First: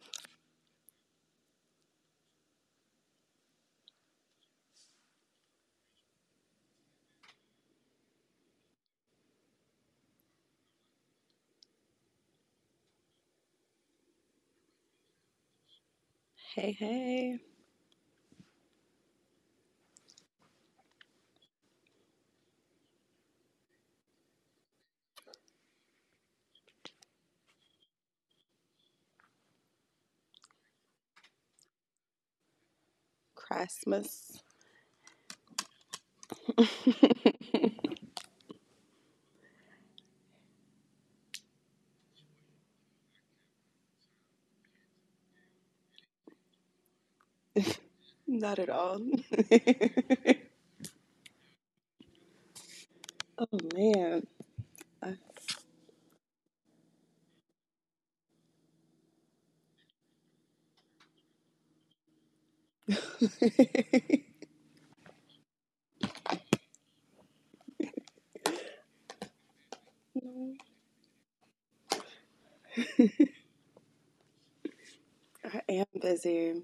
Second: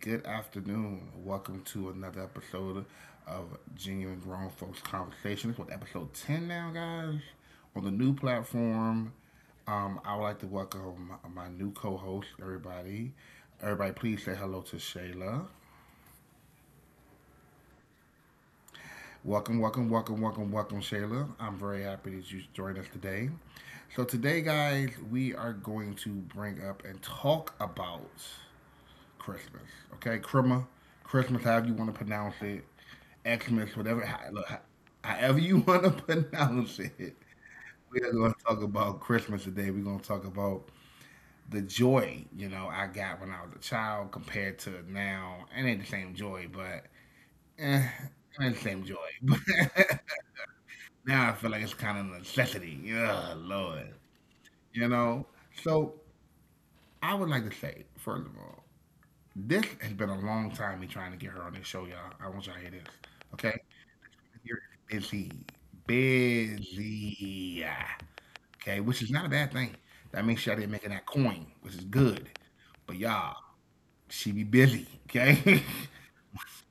Good afternoon. Welcome to another episode of Genuine Grown Folks Conversation. This is episode 10 now, guys, on the new platform. I would like to welcome my new co host, everybody. Everybody, please say hello to Shayla. Hey, hey. Welcome, welcome, welcome, welcome, welcome, Shayla. I'm very happy that you joined us today. So today, guys, we are going to bring up and talk about Christmas. Okay, Christmas, Christmas, however you want to pronounce it, Xmas, whatever. ho- Christmas. Look, ho- however you want to pronounce it, we are going to talk about Christmas today. We're going to talk about the joy I got when I was a child compared to now. It ain't the same joy, but eh, it ain't the Not at same joy. all. But now I feel like it's kind of a necessity. Yeah, Oh Lord, man. you know. I, So I would like to say, first of all, this has been a long time me trying to get her on this show, y'all. I want y'all to hear this. Okay? You're busy. Busy. Yeah. Okay? Which is not a bad thing. That means she out there making that coin, which is good. But y'all, she be busy. Okay? I am busy.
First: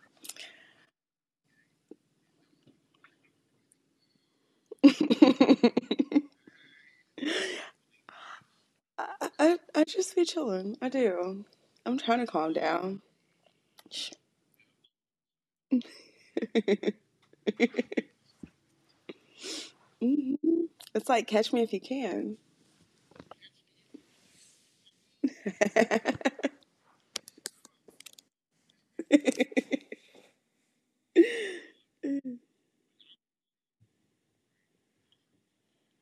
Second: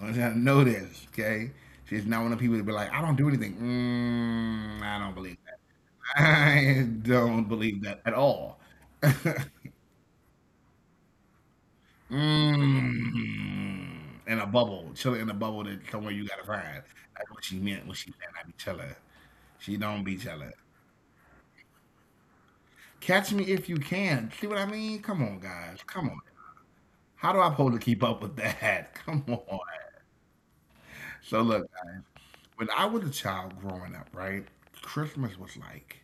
I want y'all to know this. Okay? She's not one of the people that be like, I don't do anything. Mm, I don't believe that. I, I don't believe that at all. I I just be chilling. I do. I'm trying to calm down. Mm. In a bubble, chilling in a bubble that somewhere you gotta find. That's what she meant when she said I be chilling. She don't be Hmm. chilling. It's like catch me if you can. Catch me if you can. See what I mean? Come on, guys. Come on. How do I supposed to keep up with that? Come on. So look, guys, when I was a child growing up, right? Christmas was like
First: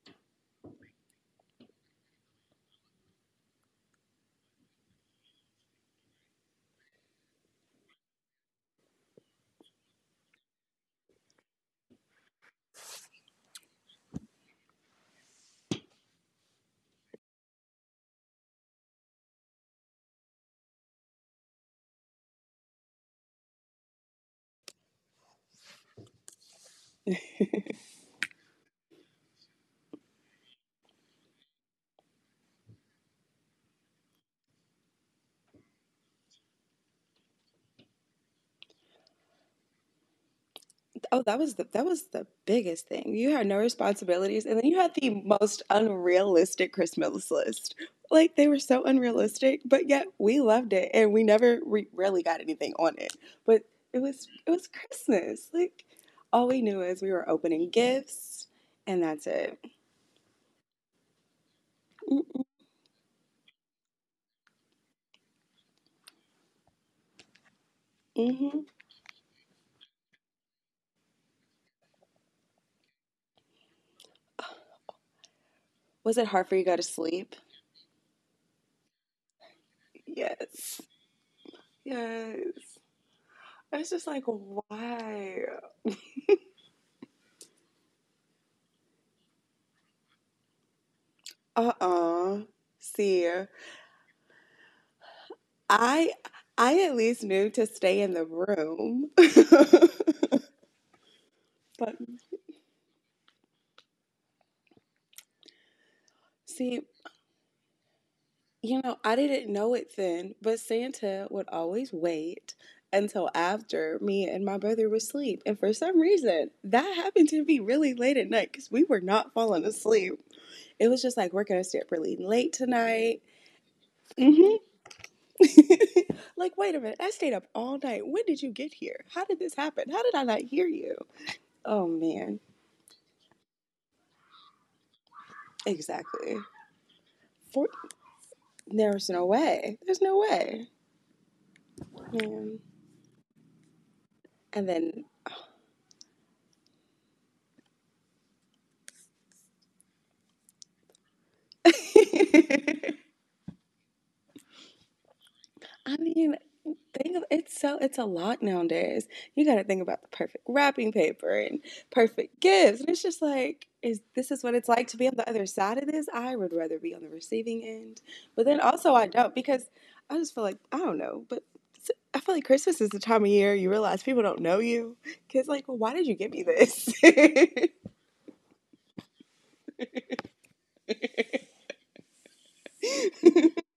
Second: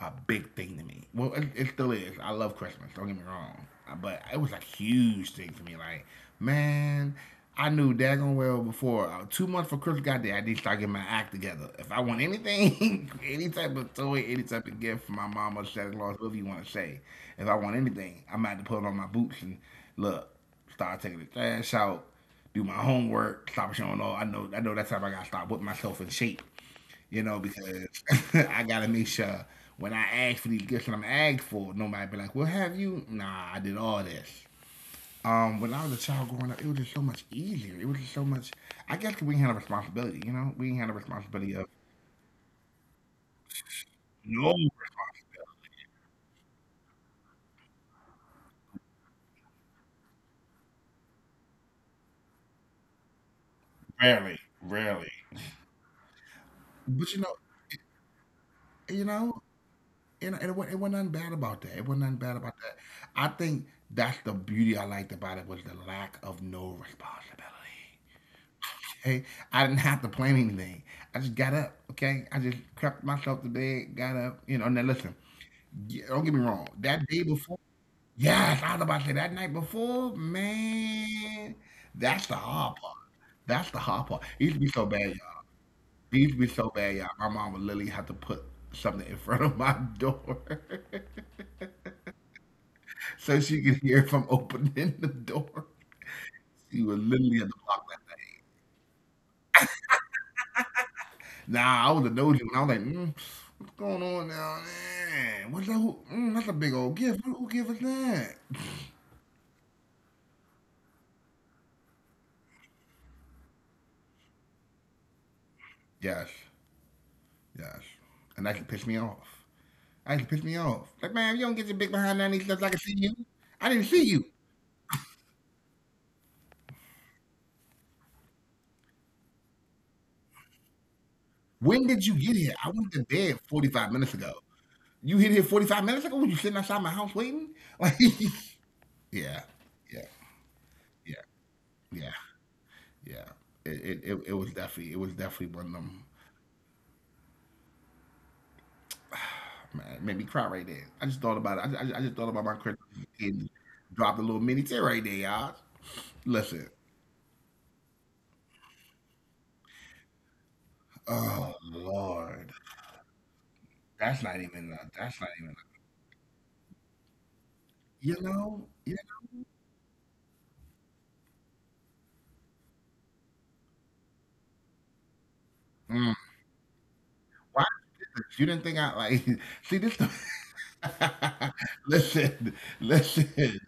a big thing to me. Well, it still is. I love Christmas. Don't get me wrong. But it was a huge thing for me. Like, man, I knew daggone well before 2 months before Christmas got there, I need to start getting my act together. If I want anything, any type of toy, any type of gift for my mama, Santa Claus, whoever you want to say, if I want anything, I'm gonna have to put on my boots and look, start taking the trash out, do my homework, stop showing off. I know that's how I gotta start putting myself in shape, you know, because I gotta make sure when I ask for these gifts that I'm asked for, nobody be like, "Well, have you?" Nah, I did all this. When I was a child growing up, it was just so much easier. It was just so much. I guess we didn't have a responsibility, you know. We didn't have a Oh, that responsibility was of the biggest thing. You had no responsibilities, no, and then you had the most unrealistic Christmas list. Like they were so unrealistic, but yet we loved it, and we never we really got anything on it. But it was rarely, it was rarely. Christmas. Like all we knew is we But you were know, opening gifts, and you that's know, it. you know, it wasn't nothing bad about that. It wasn't nothing bad about that. I think that's the beauty I liked about it, was the lack of no responsibility. Mm-hmm. Okay, I didn't have to plan anything. I just got up. Okay, I just crept myself to bed, got up. You know, now listen, Was don't it get me hard for you wrong. to go to That day sleep? before, yes, I was about to say that night before, Yes, man. That's the yes. hard part. That's I the was just hard like, part. It used to be so bad, why? y'all. It used to be so bad, y'all. My mom would literally have to put something in front of my door. Uh. See, So she could hear if I'm opening the door. I I She at would least literally knew have to to block. stay in the room. But Nah, I was a doji. You, I was like, mm, what's going on now? Man, what's that? Who, mm, that's a see, big old gift. Who gave us that? you know, I didn't know it then, but Santa would always wait until after me and my brother were asleep. And for some reason, Yes, that happened to be really late at yes, night because we were and that can not piss me falling off. asleep. That can It was piss just me like, we're off. going to Like, stay up man, you really don't get your late big behind none of these tonight. stuff. I can see you. I didn't Hmm. see you. Like, wait a minute, I stayed up all night. When did you get here? How did this happen? How did I not hear you? Oh, man. When did you get here? I went to bed 45 minutes ago. You hit here Exactly. 45 minutes ago? Were you sitting outside For- my house waiting? Like, There was no way. There's yeah, no way. yeah, yeah, Yeah. yeah, yeah. It, And it, it, then, it was definitely, it was definitely one of them. Man, it made me cry right there. I just thought about it. I I just, I just, thought about my credit and dropped a little mini tear right there, y'all. mean, Listen, think of it's so it's a lot nowadays. You got to think about the perfect wrapping paper and oh perfect Lord, gifts, and it's just like, is this is that's what not it's like even. to be A, on the that's other not even. A, side of this? I would rather be on the receiving end, you but then know, also yeah. I don't because I just feel like I don't know. But I feel like Christmas is the time of year you realize people don't know you. Kids like, well, why did you Mm, give me this? why did you do this? You didn't think I like. See this. The, listen, listen.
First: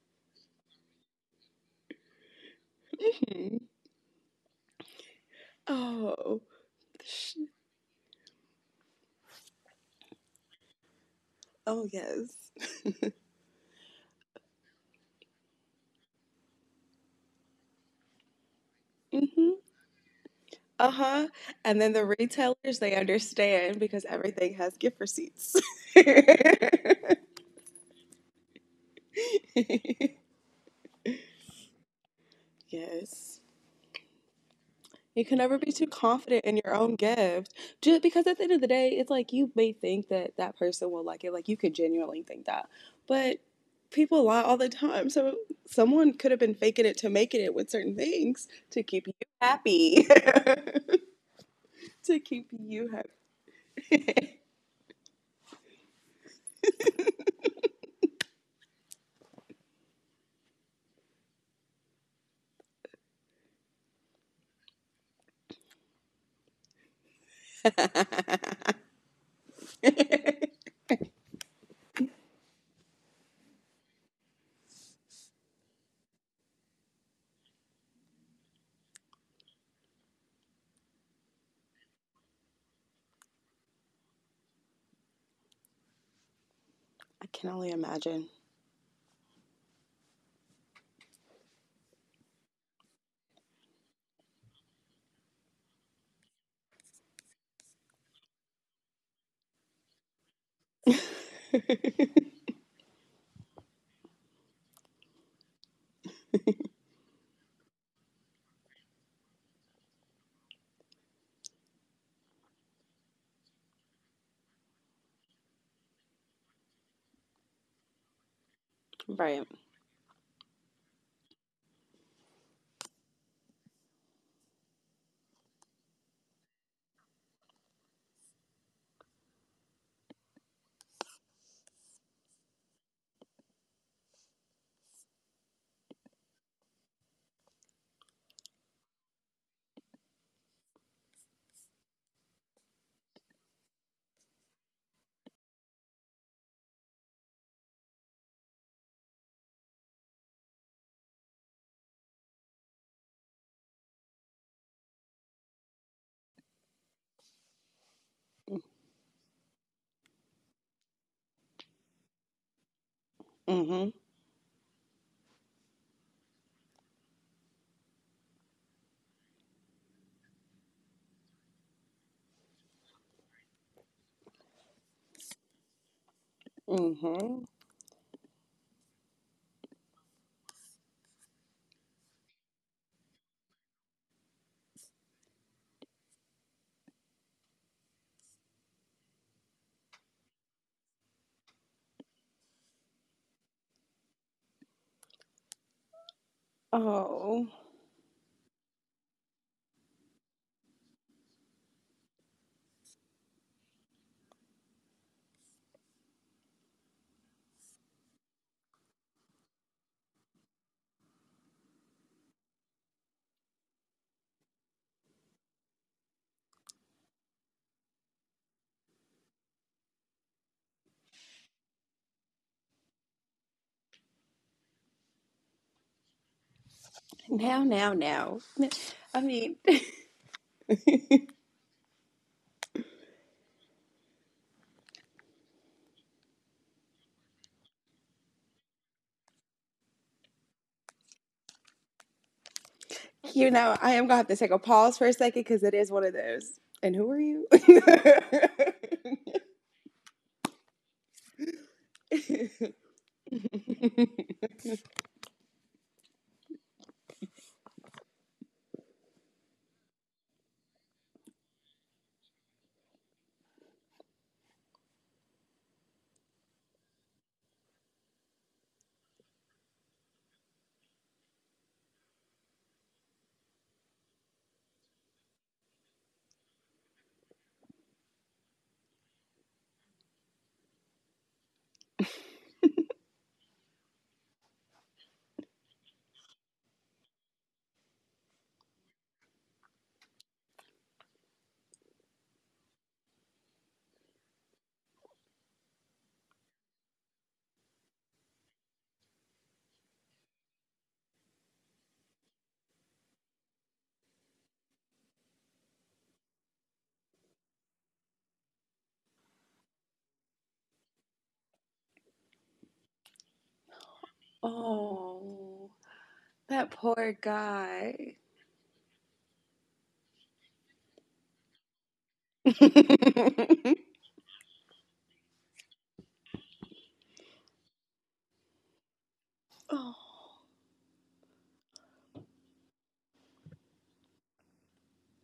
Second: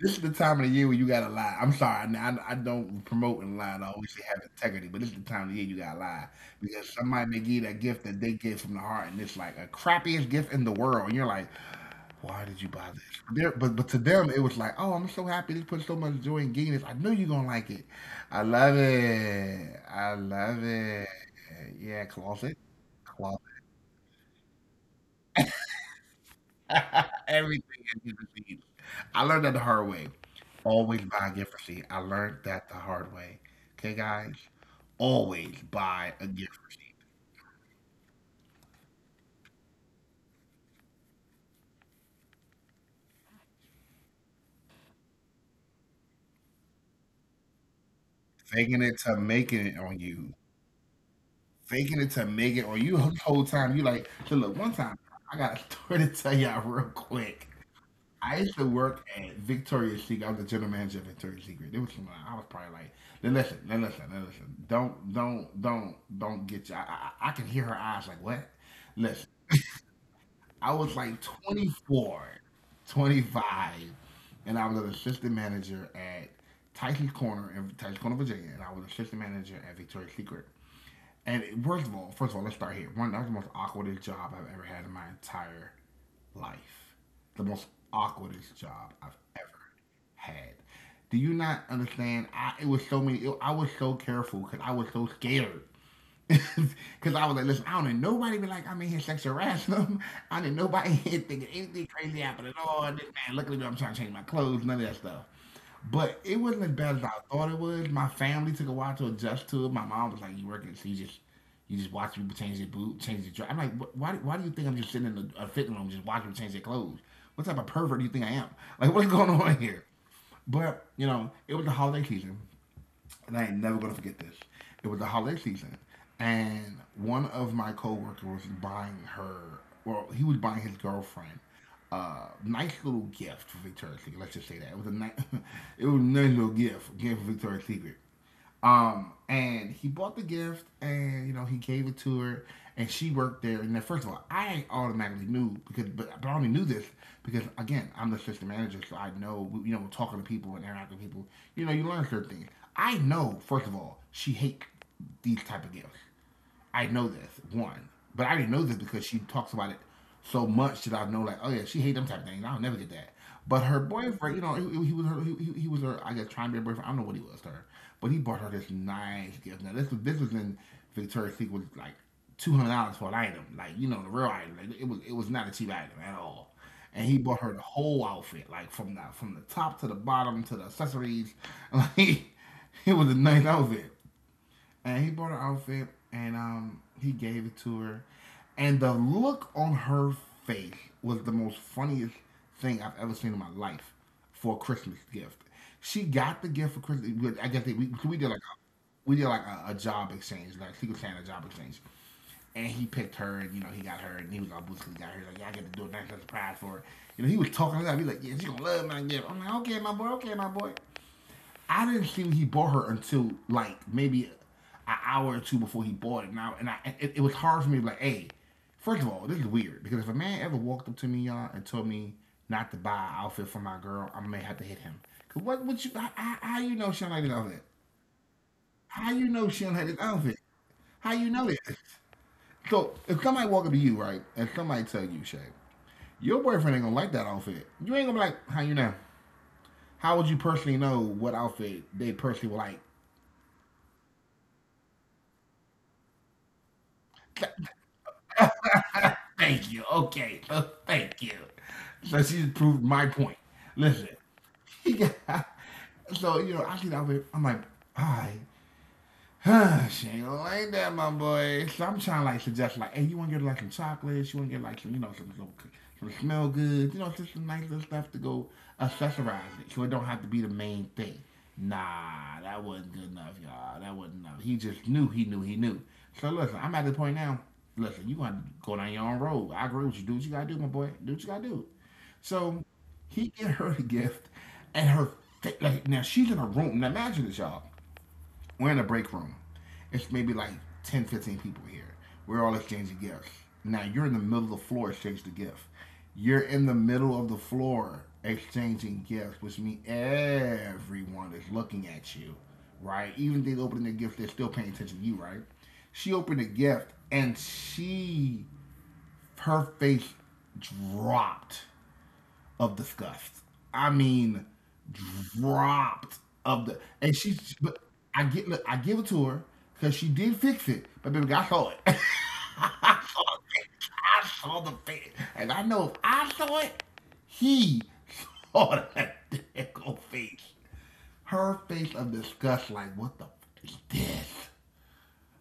This is the time of the year where you gotta lie. I'm sorry. I don't promote and lie. And I always say have integrity, but this is the time of the year you gotta lie Oh. because somebody may give you that gift that they get from the heart, and it's like a crappiest gift in the world. And you're like, Oh, yes. why did you buy this? There, but to them it was like, oh, I'm so happy they put so much joy in getting this. I knew you're gonna like it. I love Hmm. it. I love Uh-huh. it. And then the Yeah, retailers, closet, they closet, understand because everything has gift receipts. everything is gift receipts. I learned that the hard way. Always buy a gift receipt. I learned that the Yes. hard way. Okay, guys, You can never be too always confident buy in a your gift own receipt. gift. Just because at the end of the day, it's like you may think that that person will like it. Like you could genuinely think that. But people lie all the time. So someone could have been faking it to making it with certain things to keep Faking you it to making happy. it on you. to Faking it keep to make you it on you. The whole time you like. So look, one time I got a story to tell y'all real quick. I used to work at Victoria's Secret. I was the general manager of Victoria's Secret. It was something I was probably like, now listen, now listen, now listen. Don't get you. I can hear her eyes like, what? happy. Listen, I was like 24, 25, and I was an assistant manager at Tyson's Corner in Tyson's Corner, Virginia, and I was assistant manager at Victoria's Secret. And first of all, let's start here. One, that was the most awkwardest job I've ever had in my entire life. I can The only most imagine. awkwardest job I've ever had. Do you not understand? I it was so many. It, I was so careful because I was so scared. Because I was like, listen, I don't need nobody be like, I'm in here sexual harassing them. I need nobody in here thinking anything crazy happened at all. This man looking at me, I'm trying to change my clothes, none of that stuff. But it wasn't as bad as I thought it was. My family took a while to adjust to it. My mom was like, you working, so you just watch people change their boot, change their dress. I'm like, why do you think I'm just sitting in the, a fitting room just watching people change their clothes? What type of pervert do you think I am? Like, what's going Right. on here? But, you know, it was the holiday season and I ain't never gonna forget this. It was the holiday season, and one of my coworkers was buying her. Well, he was buying his girlfriend a nice little gift for Victoria's Secret. Let's just say that it was a nice, it was a nice little gift for Victoria's Secret. And he bought the gift, and you know he gave it to her, and she worked there. And then, first of all, I automatically knew because, but I only knew this because again, I'm the assistant manager, so I know you know talking to people and interacting with people. You know, you learn certain things. I know, first of all, she hates these type of gifts. I know this one, but I didn't know this because she talks about it so much that I know like, oh yeah, she hate them type of things. I'll never get that. But her Mm-hmm. boyfriend, you know, he was her, I guess, trying to be a boyfriend. I don't know what he was to her, but he bought her this nice gift. Now this was in Victoria's Secret, like $200 for an item, like you know, the real item. Like it was not a cheap item at all. And he bought her Mm-hmm. the whole outfit, like from the top to the bottom to the accessories. Like, it was a nice outfit, and he bought her outfit and he gave it to her, and the look on her face was the most funniest thing I've ever seen in my life. For a Christmas gift, she got the gift for Christmas. Oh. I guess we did like we did like a job exchange, like secret Santa job exchange. And he picked her, and you know he got her, and he was all boosted. He got her, like, yeah, I get to do a nice little surprise for her. You know, he was talking like that. He was like, yeah, she's gonna love my gift. I'm like, okay, my boy, okay, my boy. I didn't think he bought her until like maybe an hour or two before he bought it. Now, and it was hard for me to be like, hey, first of all, this is weird, because if a man ever walked up to me, y'all, and told me not to buy an outfit for my girl, I may have to hit him. Cause what would you? How you know she don't like this outfit? Now, now, now. How you I know she mean, don't like this outfit? How you know this? So if somebody walk up to you, right, and somebody tell you, Shay, your boyfriend ain't gonna like that outfit. You ain't gonna be like, how you know? How would you personally know what outfit they personally would like? you know, I am gonna have to take a pause for a second because it is one of those. And who are you? Thank you. Okay. Thank you. So she just proved my point. Listen, so you know, I see that. I'm like, all right, she ain't gonna like that, my boy. So I'm trying to like suggest like, hey, you wanna get like some chocolates? You wanna get like some, you know, some smell good? You know, just some nice little stuff to go accessorize it, so it don't have to be the main thing. Nah, that wasn't good enough, y'all. That wasn't enough. He just knew, he knew, he knew. So listen, I'm at the point now. Listen, you gonna go down your own road. I agree with you. Do what you gotta do, my boy. Do what you gotta do. So he get her the gift, and her like now she's in a room. Now imagine this, y'all. We're in a break room. It's maybe like 10, 15 people here. We're all exchanging gifts. Now you're in the middle of the floor exchanging the gift. You're in the middle of the floor exchanging gifts, which means everyone is looking at you, right? Even if they open their gift, they're still paying attention to you, right? She opened a gift and she her face dropped of disgust. I mean, Oh, dropped of the that and poor she. But I guy. get look, I give it to her because she did fix it. But baby, I saw it. I saw it. I saw the thing, and I know if I saw it, he saw that damn face. Oh, Her face of disgust, like what the f- is this?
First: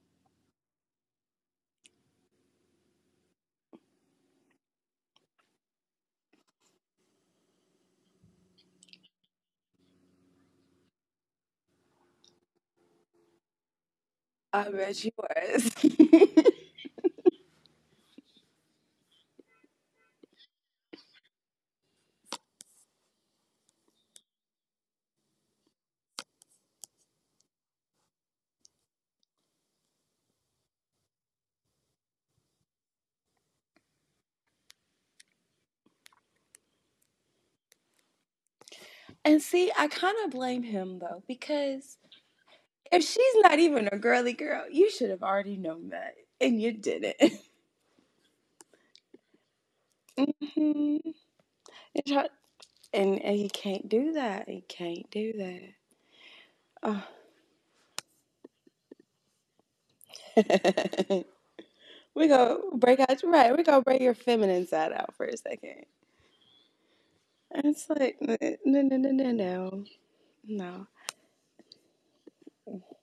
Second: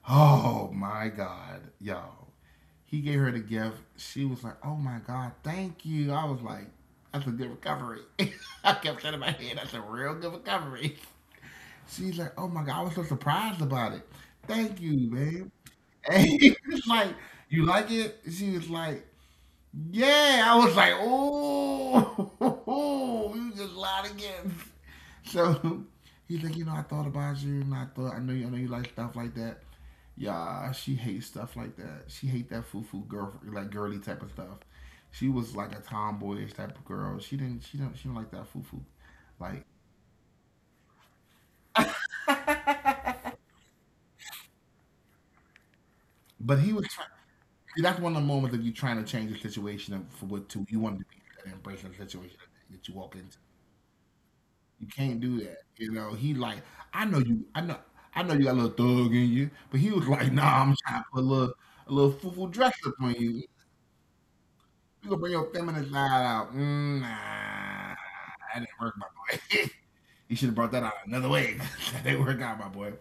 Oh my God, y'all. He gave her the gift. She was like, oh my God, thank you. I was like, that's a good recovery. I kept that in my head. That's a real good recovery. She's like, oh my God, I was so surprised about it. I Thank bet you, you babe. was. And he was like, you like it? She was like, yeah. I was like, oh, you just lied again. So he's like, you know, I thought about you, and I thought I know you like stuff like that. Yeah, she hates stuff like that. She hate that foo foo girl, like girly type of stuff. She was like a tomboyish type of girl. She didn't like that foo foo. And Like, see, I kind of blame him though because if she's not even a girly girl, you should have already known that, but and he you was. Try- didn't. that's one of the moments that you're trying to change the situation and for what to you wanted to be and embrace the and, try- situation that you walk and into. you can't do that. You You can't can't do do that. that. You know, he like, I know you, I know, I know you got a little thug in you, but he was like, nah, I'm trying to put Oh. A little We foo-foo go dress up break out. on you. Right, we go break your feminine side You out gonna for bring a your second. feminine side out. Mm, nah, And it's like no, that didn't no, work, no, my no, no, boy. no. You should have brought that No. out another way. That didn't work out, my boy.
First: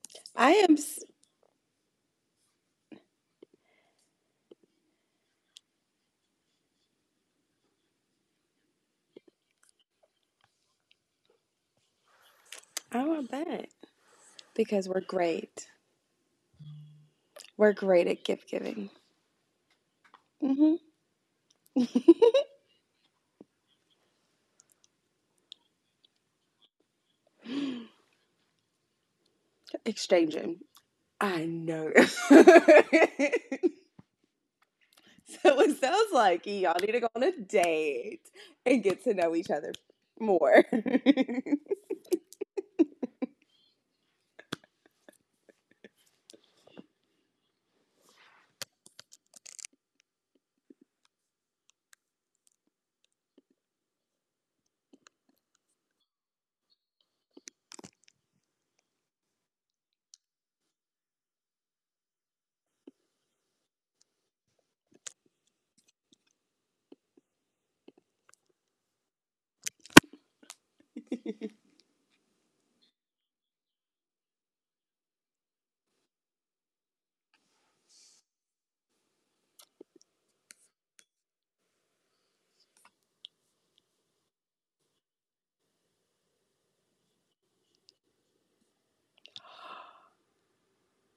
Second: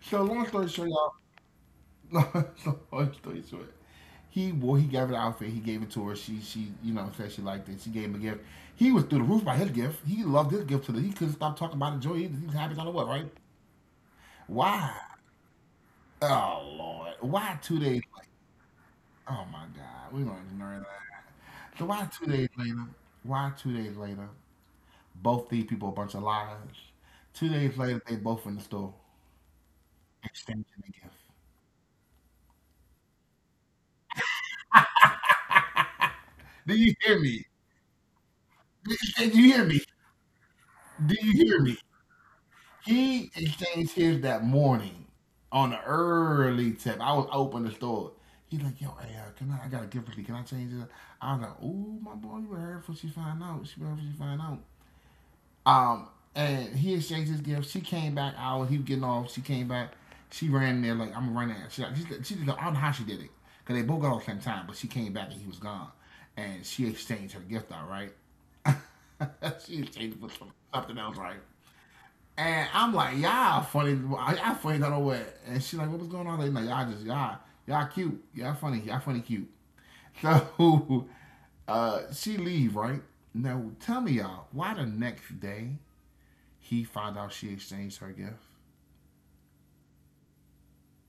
So long I story am. short, y'all. Long story short, he gave her the outfit. He gave it to her. She you know said she liked it. She gave him a gift. He was through the roof by his gift. He loved his gift to the. He couldn't stop talking about it. Joy. He was happy as I don't i know I'm what, a right? bet because Why? we're great. Oh Lord. Why We're 2 days great at later? gift giving. Oh my God. We're gonna Hmm. ignore that. So why 2 days later? Why 2 days later? Both these people a bunch of liars. 2 days later, they both in the store Exchanging. exchanging the I know. So it sounds like y'all need gift. to go on a Do you hear me? date and get to know Do each you other Can you hear me? more. Do you hear me? He exchanged his that morning on the early tip. I was open the store. He's like, yo, hey, I got a gift for you. Can I change it? I was like, ooh, my boy, you better hurry before she find out. She better hurry before she find out. Um, and he exchanged his gift. She came back out. He was getting off. She came back. She ran in there like I'm gonna run that. She I don't know how she did it, because they both got off at the same time. But she came back and he was gone. And she exchanged her gift out, right? She exchanged it for something else, right? And I'm like, y'all funny. Y'all funny I don't know what. And she's like, what was going on? Like, y'all cute. Y'all funny. Y'all funny cute. So she leave right now. Tell me, y'all, why the next day he found out she exchanged her gift.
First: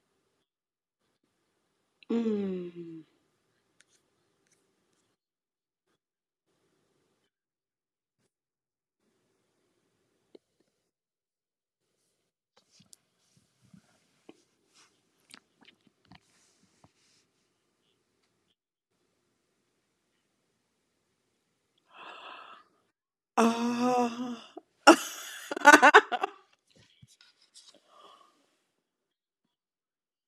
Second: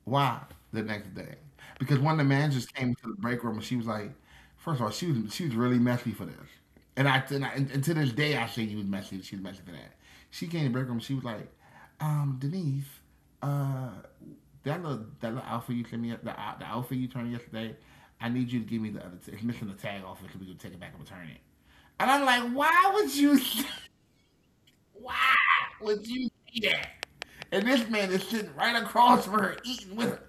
Why? The next day. Because one of the managers came Mm. to the break room and she was like, first of all, she was really messy for this. And and to this day I say you was messy, she was messy for that. She came to the break room, she was like, Denise, uh, that little outfit you sent me the, the outfit you turned yesterday, I need you to give me the other it's missing the tag off it so we can take it back and return it. And I'm like, why would you Oh. why would you do that? And this man is sitting right across from her eating with her.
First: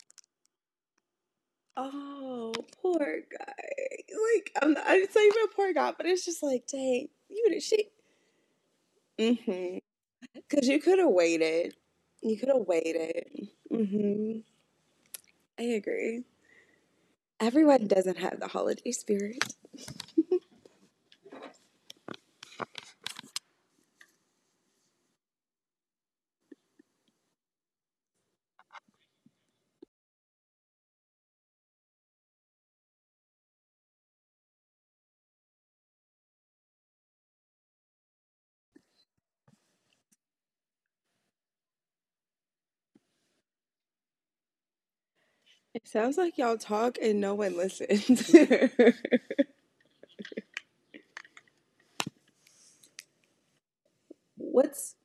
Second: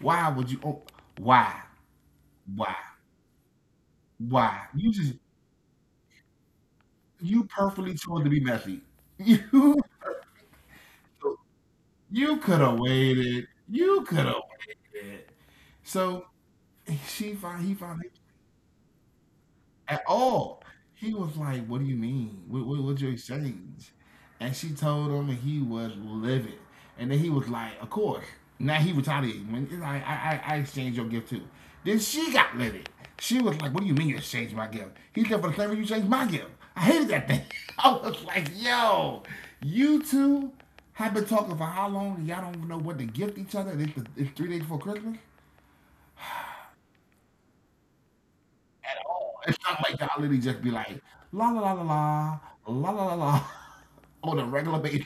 Why would you? Oh, why? Oh, Why? poor guy. Like, Why? You I didn't just say even a poor guy, but it's just like, dang, you you did she. perfectly chose to be messy. You Mm-hmm. Because you could have waited. you You could could have have waited. waited. You could have Mm-hmm. waited. I agree. So she found he Everyone found doesn't have the holiday spirit. at all. He was like, "What do you mean? What's your exchange?" And she told him, and he was livid. And then he was like, "Of course." Now he retaliating. When he's like, I exchanged your gift too. Then she got livid. She was like, "What do you mean you exchanged my gift?" He said, "For the same reason you changed my gift. I hated that thing." I was like, "Yo, you two have been talking for how long? Y'all don't know what to gift each other. It's 3 days before Christmas." It sounds like y'all talk and no one listens. At all. It's not like that. I literally just be like la la la la la la la la la on a regular What's basis.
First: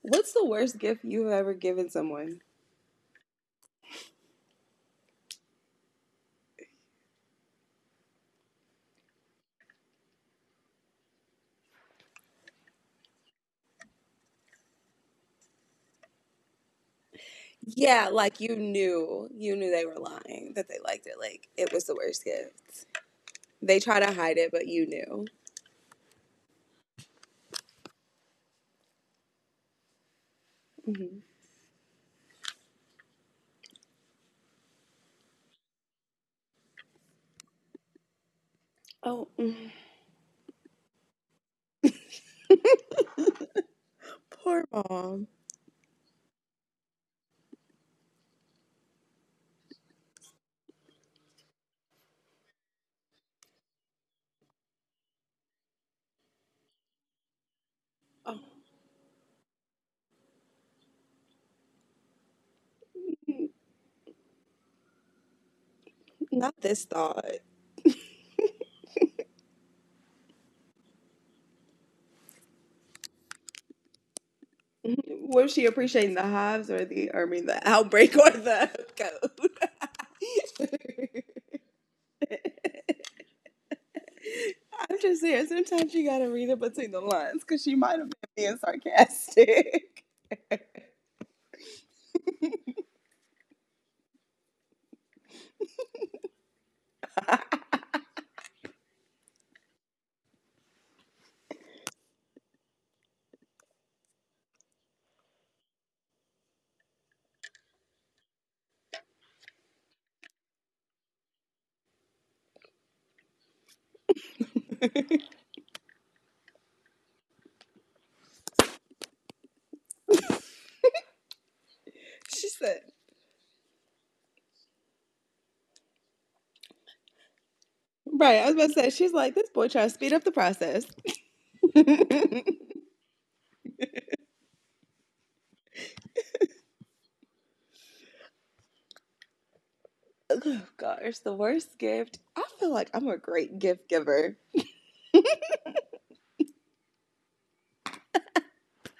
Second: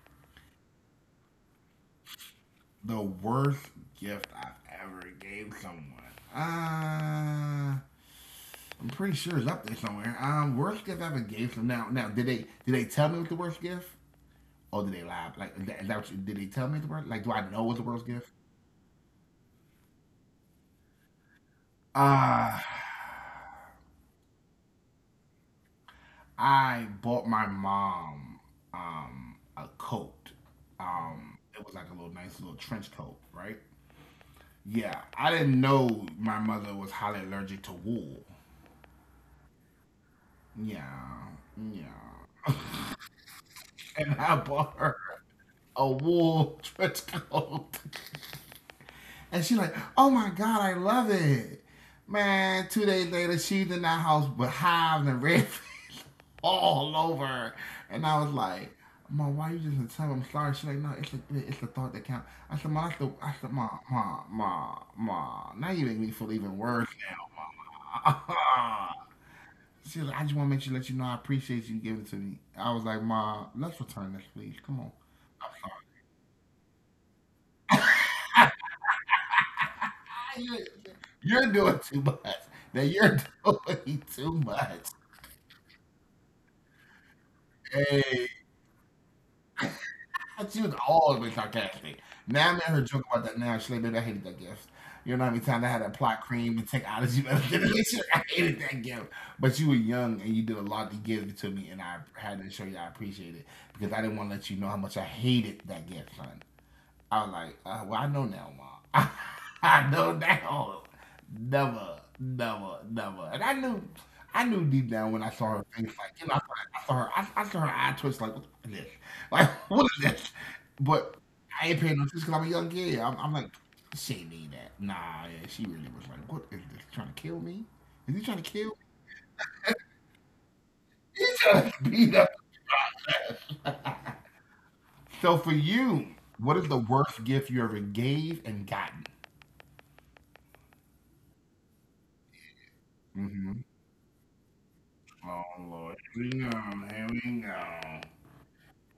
What's the worst gift you've ever given someone? The worst gift I've ever gave someone. Uh, I'm pretty sure it's up there somewhere. Worst gift I ever gave them. Now, now, did they tell me what the worst gift, or did they lie? Like, is that what you, did they tell me the worst? Like, do I know what's the worst Yeah, gift? like you knew they were lying, that they liked it. Like it was the worst Uh, gift. They try to hide it, but you knew. I bought my mom a coat. Mhm. It was like a little nice little trench coat, right? Yeah, I didn't know my mother was highly allergic to wool. Oh. Yeah, yeah. And I Poor bought her mom. a wool trench coat. And she like, oh my God, I love it. Man, 2 days later, she's in that house with hives and red face all over. And I was Oh, like, Mom, why you just didn't tell me I'm sorry? She's like, no, it's the thought that counts. I said, Mom, that's the, I said, Mom. Now you make me feel even not this worse thought. now, Mom. She's like, I just want to make sure let you know I appreciate you giving to me. I was like, Ma, let's return this, please. Come on. Was she appreciating the hives or the, or I mean, the I'm sorry. outbreak or the code? You're doing too much. That you're doing too much. I'm just saying, sometimes you gotta read it between the lines because she might have Hey, been being sarcastic. she was always sarcastic. Now I'm at her joke about that now. She's like, baby, I hated that gift. You know how many times I had that plot cream and take out of you? I hated that gift. But you were young and you did a lot to give it to me, and I had to show you I appreciate it because I didn't want to let you know how much I hated that gift, son. I was like, well, I know now, mom. I know now. Never, never, never. And I knew deep down when I saw her face, like, you know, I saw her eye twitch, like, what the fuck is this? Like, what is this? But I ain't paying no attention because She I'm a young said, kid. I'm like, she ain't mean that. Nah, yeah, she really was like, what is this? Trying to kill me? Is he right. trying I to was about kill to me? say, she's like, this boy trying to speed up the process. He's trying to beat up. Oh, so for you, what is the worst gift you ever gave and gotten? gosh, the worst gift. I feel like I'm a Mm-hmm. great gift giver. Oh Lord, here we go, here we go,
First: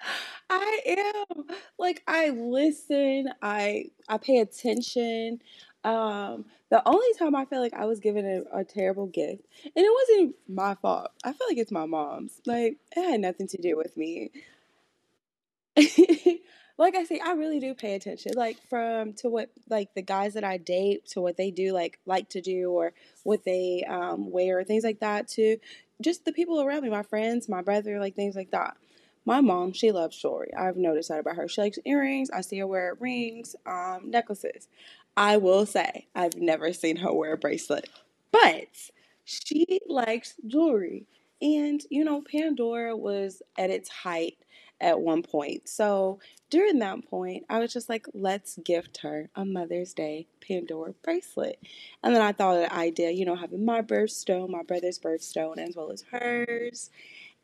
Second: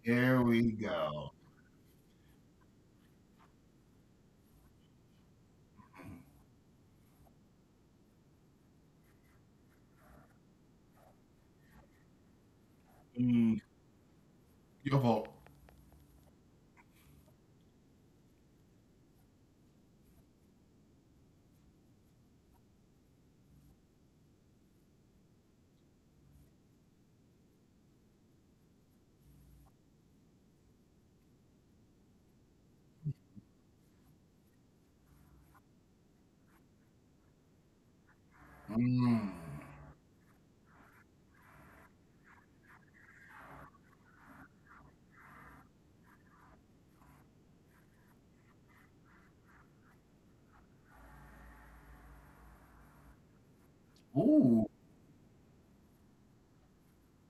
here we I go. am. Like I listen, I pay attention. The only time I feel like I was given a terrible gift, and it wasn't my fault. I feel like it's my mom's. Like it had nothing to Mm, do with me. your fault. Like I say, I really do pay attention. Like from to what like the guys that I date to what they do like to do or what they wear, things like that, to just the people around me, my friends, my brother, like things like that. My mom, she loves jewelry. I've noticed that about her. She likes earrings. I see her wear rings, necklaces. I will say I've never seen her wear a bracelet, but Mm. she likes jewelry. And you know, Pandora was at its height at one point. So during that point, I was just like, let's gift her a Mother's Day Pandora bracelet. And then I thought of the idea, you know, having my birthstone, my Ooh, brother's birthstone, as well as hers.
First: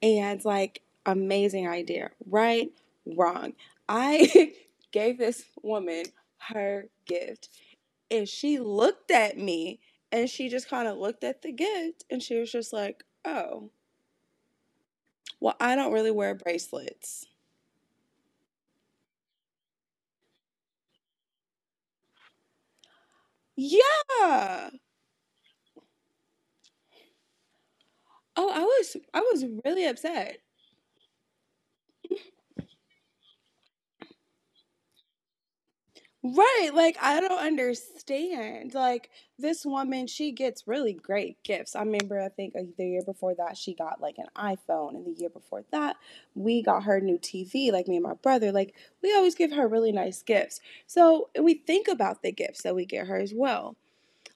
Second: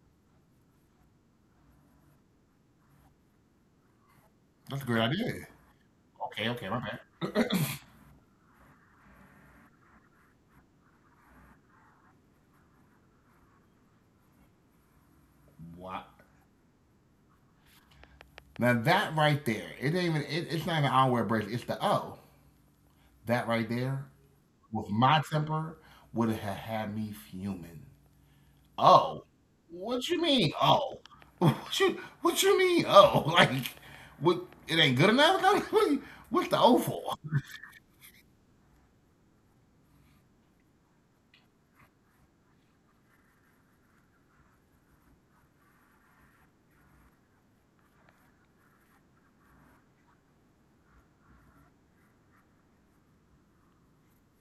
And like, amazing idea. Right? Wrong. I that's a great gave this idea. woman Okay, okay, my her bad. gift, and she looked at me and she just kind of looked at the gift and she was just like, oh, well, I don't What? really wear bracelets. Now that right there, it ain't even. It's not even our wear bracelet. It's the O. That right there, Yeah. with my temper, would have had me fuming. Oh, I was Oh, really what you upset. mean? Oh, what you mean? Oh, like what? It ain't good enough. What? What's the Right, O like for? I don't understand. Like this woman, she gets really great gifts. I remember I think the year before that she got like an iPhone, and the year before that we got her new TV, like me and my brother. Like we always give her really nice gifts. So, and we think about the gifts that we get her as well.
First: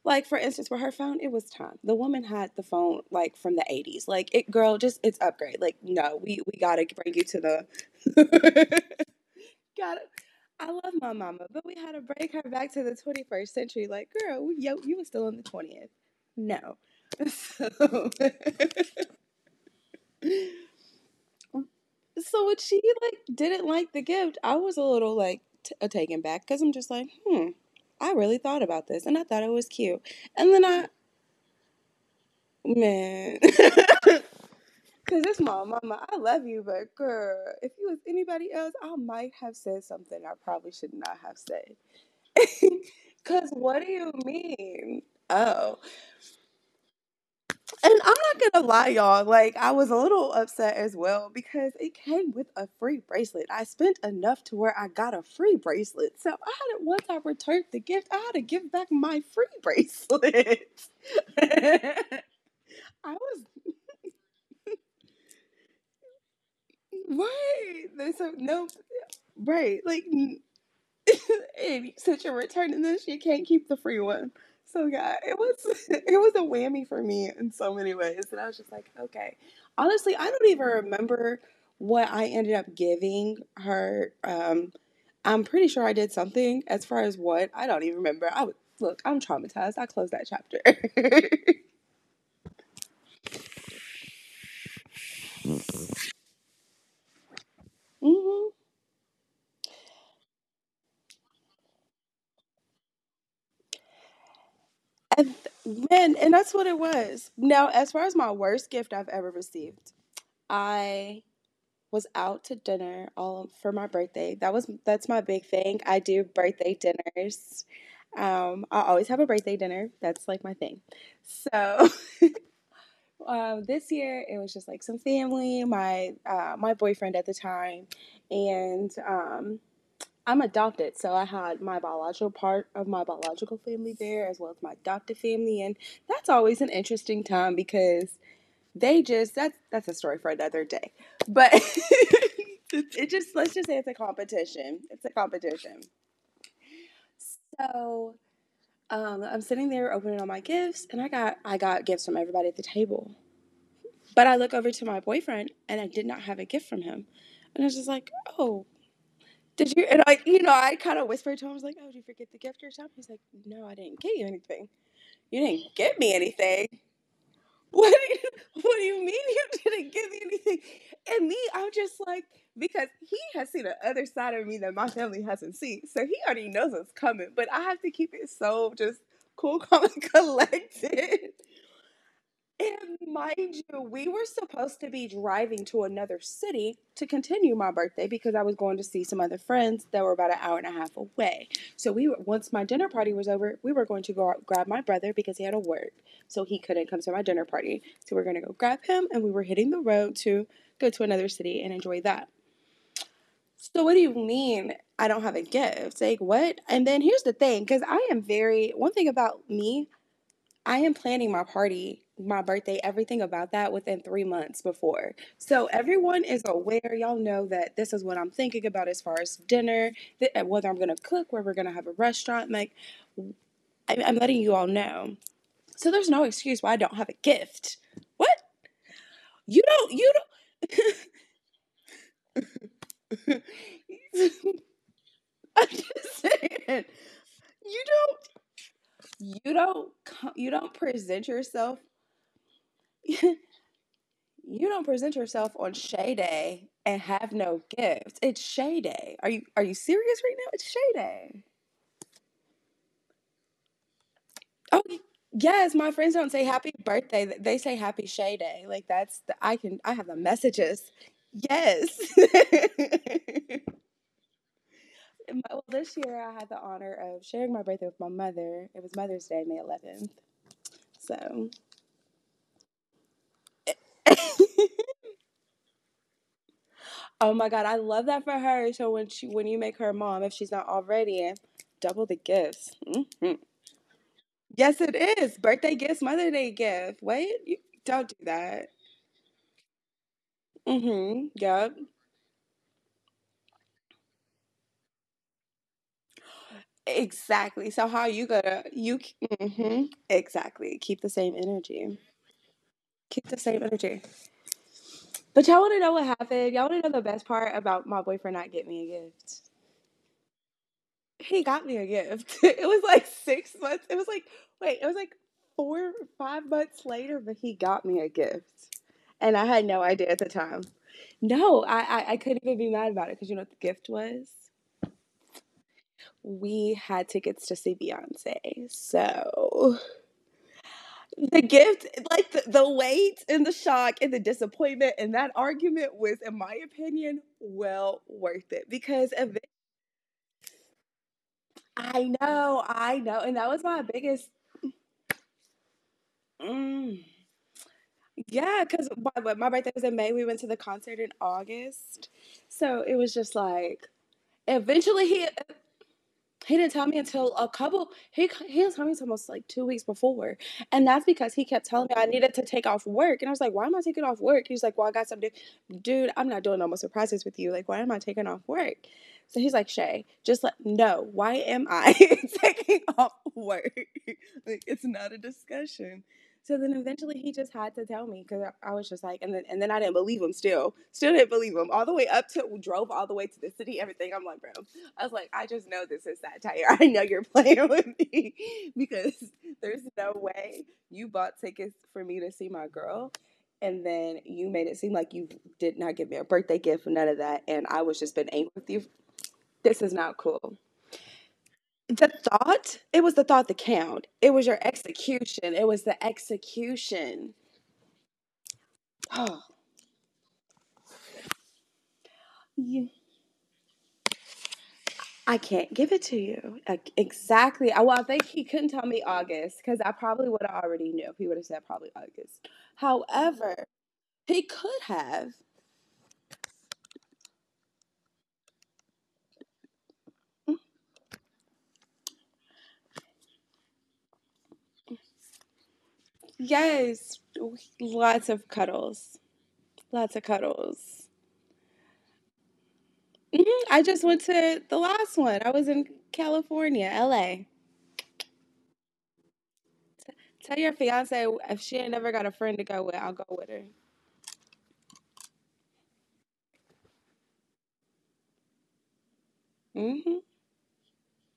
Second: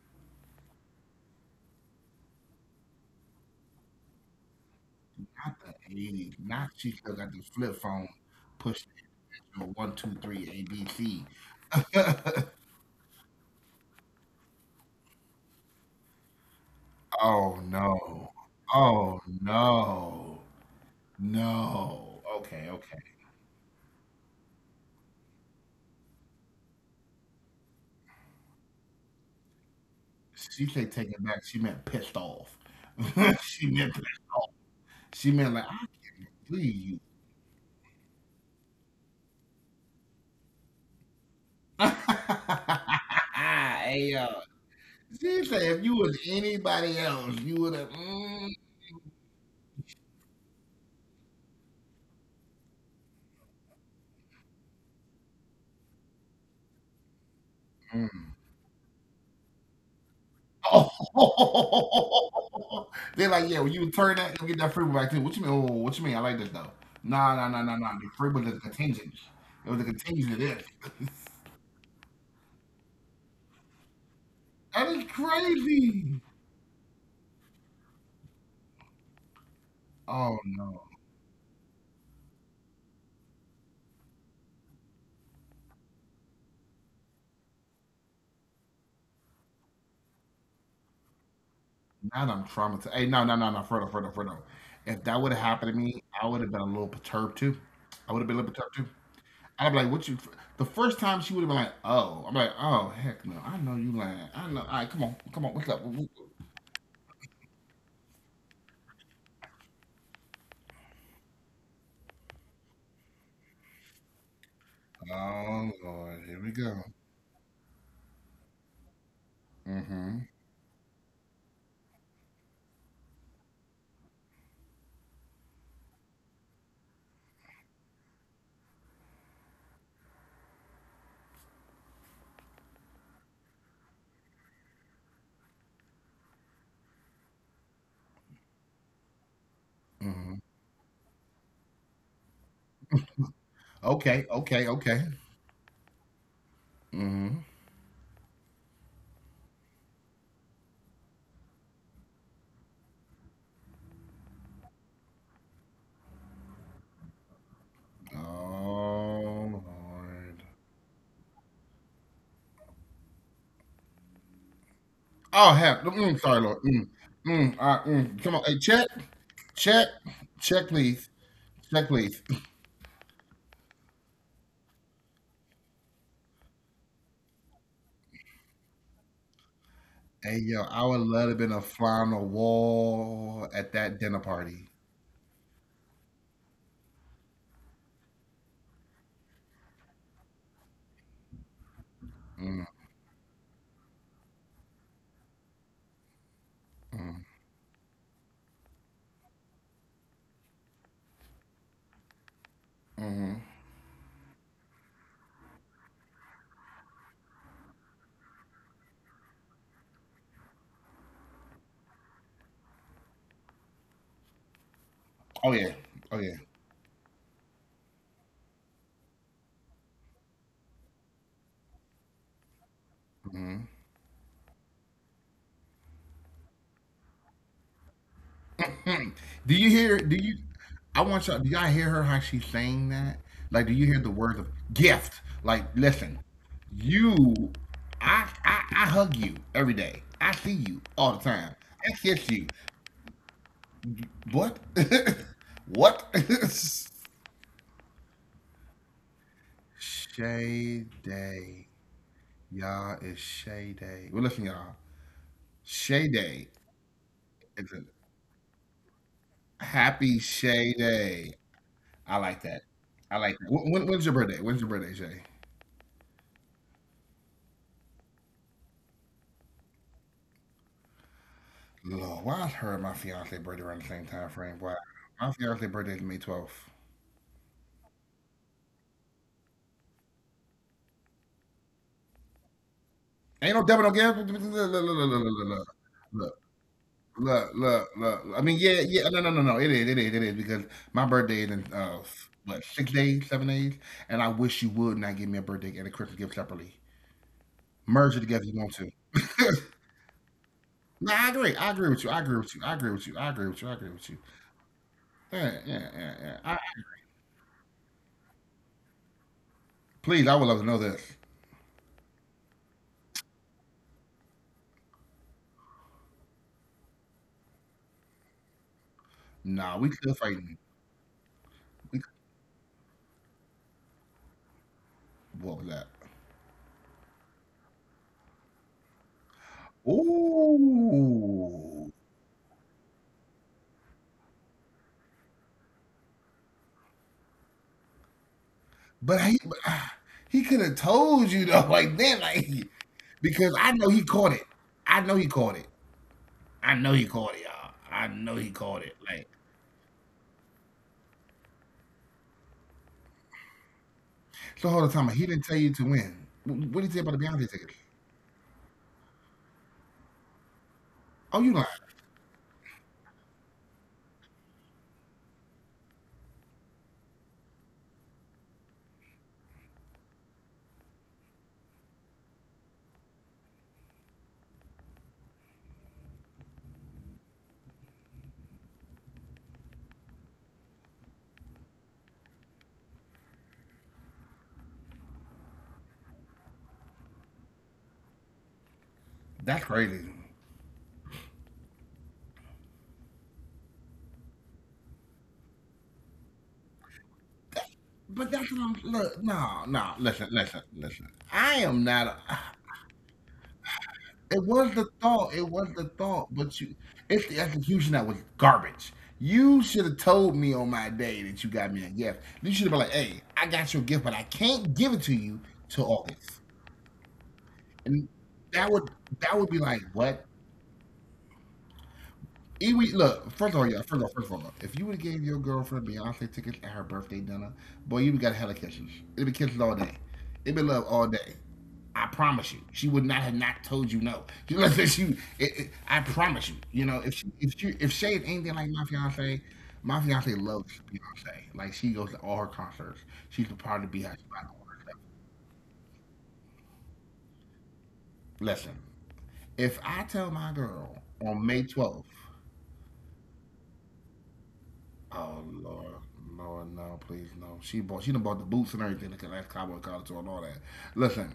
Like for instance, for her phone, it was time. The woman had the phone like from the 80s. Like it girl, just it's Not upgrade. the Like no, 80s. we Not got to she still bring you got the to flip phone pushing the you one, got it. two, three, A, I B, love my C. mama, but we had to break her back to the 21st century. Like, girl, yo, you were still in the 20th. No. oh So, no. Oh no. No. so Okay, when she okay. like didn't like the gift, I was a little like taken back because I'm just like, hmm, I really thought about this and I thought it was cute. And She then said I, take it back. She meant pissed off. man, she because meant she it's meant like I my mama. I can't love you, believe you. but girl, if you was anybody else, I might have said something I probably should not have said. 'Cause what do hey you yo. mean? She said if Oh, you was anybody else, you would have and I'm mm, not gonna lie, y'all. Like I was a little upset as well because it came with a free bracelet. I spent enough to where I got a free bracelet. So I had to, once I returned the gift, I mm. had to give back my free bracelet. Oh, I they're like, was yeah, when you return that, you'll get that free will back too. What you mean? Oh, what you mean? I like this though. Nah, nah, nah, nah, nah. Right. The There's free so was a no contingent. It was a Right. Contingent of this. And since you're returning this, you can't keep the free one. That is So yeah, it was crazy. it was a whammy for me in so many ways. And I was just like, okay. Honestly, Oh I don't even no. remember what I ended up giving her. I'm pretty sure I did something. As far as what, I don't even remember. I was look, I'm traumatized. I closed that chapter. Now that I'm traumatized. Hey, no, no, no, no, further, further, further. If that would have happened to me, I would have been a little perturbed too. I would have been a little Hmm. perturbed too. I'd be like, what you the first time she would have been like, oh. I'm like, oh heck no. I know you lying. I know. All right, come on. Come on, And what's up? Oh Man, and that's what it was. Now, as far as my worst gift I've ever received, I was out to dinner all for my birthday. That's my big thing. I Lord, do here we go. birthday dinners. I always have a birthday dinner. Mm-hmm. That's like my thing. So this year it was just like some family, my my boyfriend at the time, and I'm adopted. So I had my biological part of my biological family there, as well as my adopted family, and that's always an interesting time because they just that's a story Hmm. for another day, but it just, let's just say it's a Okay, okay, competition, okay. it's a competition. Hmm. So I'm sitting there opening all my gifts, and I got gifts from everybody at the table, but I look over to my boyfriend and I did not have a gift from him, and I was just like, oh, Oh did you, and I, Lord. you know, I kind of whispered to him. I was like, oh, did you forget the gift or something? He's like, no, I didn't get you anything. You Oh didn't have. get Mm, me sorry, Lord. anything? Mm, mm, all right, mm. Come on. What do you mean you check, didn't give me check, anything? please. And me, I'm Check, just please. like, because he has seen the other side of me that my family hasn't seen. So he already knows what's coming, but I have to keep it so just cool, calm, and Hey, yo, I would love to have collected. been a fly on the And Mind wall at you, that we dinner were party. supposed to be driving to another city to continue my birthday because I was going to see some other friends that were about an hour and a half away. So we were, once Mm, my dinner party was over, we were going to go out, grab my brother because he had to work, so he couldn't come to mm, my dinner party. So we are going to go grab him, and we were hitting the road to go to another city and enjoy that. hmm. So what do you mean I don't have a gift? Like what? And then here's the thing, because I am very one thing about me I am planning my party, my birthday, everything about that within 3 months before. Oh yeah. So Oh yeah. everyone is aware. Y'all know that this is what I'm thinking about as far as dinner, whether I'm going to cook, where we're going to have a restaurant. Like, Mm-hmm. I'm letting you all know. So there's no excuse why I don't have a gift. What? Honey, do you hear? Do You you? I want y'all. Do y'all hear her? How she's saying that? Like, do you hear the words of don't, gift? Like, I'm listen, just saying, you, you don't, I hug you every day. I you see don't you present all the yourself time. I kiss you. you You don't present What? yourself on Shay Day and what? have no gifts. It's Shay Day. Are you serious right now? It's Shay Day. Shay Day, y'all is Shay Day. Oh Well, listen, y'all. yes, my friends don't say Shay happy Day birthday. They say is happy Shay Day. Like that's the, I can a I have the happy messages. Shay Day. Yes. I like that. I like that. When's your birthday? When's your birthday, Shay? Well, this year I had the honor of sharing my birthday with my mother. It was Mother's Day, May 11th. So, Lord, why is her and my fiance birthday around the same time frame? Why? My fiance birthday is May 12th. oh my God, I love that for her. So when you make her mom, if she's not already, double the gifts. Hmm Ain't no double no gas. Look, look, look, look, Yes, look, it look, is. look, look, Birthday gifts, Mother Day gift. Wait, look, you, look, don't do look, look. I mean, that. yeah, yeah. No, no, no, no. It is, it is, it is. Because my Mm-hmm. birthday is in, Yep. What, 6 days, 7 days? And I wish you would not give me a birthday and a Christmas gift separately. Exactly. So how Merge it you together if you gonna want to. you? Mm-hmm. Exactly. Keep No, the I same agree. I agree with energy. you. I agree with you. I agree with you. I Keep the agree with you. same I agree with energy. you. But Yeah, y'all want to yeah, know what yeah, yeah. I, happened? Y'all want to know the best part about my boyfriend not getting me a gift? please, I would love to know this. He got me a gift. It was like 6 months. It was like wait, it was like 4 or 5 months later, but he got me a gift, and I had Nah, we no could idea at fight. the time. No, I We could, I, I couldn't even be mad about it because you know what the gift was. what was that? We had tickets to see Beyonce, so the Ooh, gift, like the weight and the shock and the disappointment and that argument was, in my opinion, well worth it but because he but, ah, he could have told you though, like then, like I know, and because that I was know my he caught biggest. it. I know he caught it. I know he Mm, caught it, y'all. I know he Yeah, caught it. because Like my birthday was in May. We went to the concert in August. So it was just like, so, hold on, time. eventually He didn't tell you to win. he didn't What did he tell say me about the until Beyonce a ticket? couple. He didn't tell me until almost like 2 weeks before, and that's Oh, because you he lying? kept telling me I needed to take off work, and I was like, "Why am I taking off work?" He's like, "Well, I got something, dude. I'm not doing no more surprises with you. Like, why am I taking off work?" So he's like, "Shay, just let no. Why am I taking off work? like, it's not a discussion." So then eventually he just had to tell me because I was just like, and then I didn't believe him. Still didn't believe him all the way up to drove all the way to the city. Everything. I'm like, bro I was like, I just know this is satire. I know you're playing with me because That's there's crazy. no way you bought tickets for me to see my girl. And then you made it seem like you did not give me a birthday gift, none of that. That And I was just but been that's what angry with I'm. you. Look, no, This no. is not Listen, listen, cool. listen. I am not. A. The thought, it was the thought that counted. It It was your was the thought. It execution. was It the was the thought. But you, it's the execution. execution that was garbage. Oh, You should have told me on my day that you got me a gift. You should have been like, yeah. "Hey, I got you a gift, but I can't give it to you I can't till give it to August." you. Like, exactly. I- And Well, I think he that couldn't would tell me that would be August like, because I "What? probably would have already knew if he would have said probably August. It look, first of all, However, yeah, first of all, he look, if you could would have gave your have. girlfriend Beyonce tickets at her birthday dinner, boy, you would have got hella kisses. It'd be kisses all day. It'd be love all day. I promise you, she would not have not told you no. You know, she, I promise you, you know, Yes. If Shade Lots anything of like cuddles. My Lots fiance of loves cuddles. Beyonce. Like she goes to all her concerts. She's Hmm probably I be just her went spot to on the herself. last one. I was in California, LA. Listen, if I tell my Tell your girl on fiance May if she twelfth. ain't never got a friend to go with, I'll go with her. Oh Lord, Lord, no, please, no. She done bought the boots and everything. The last cowboy college Hmm tour and all that. Listen,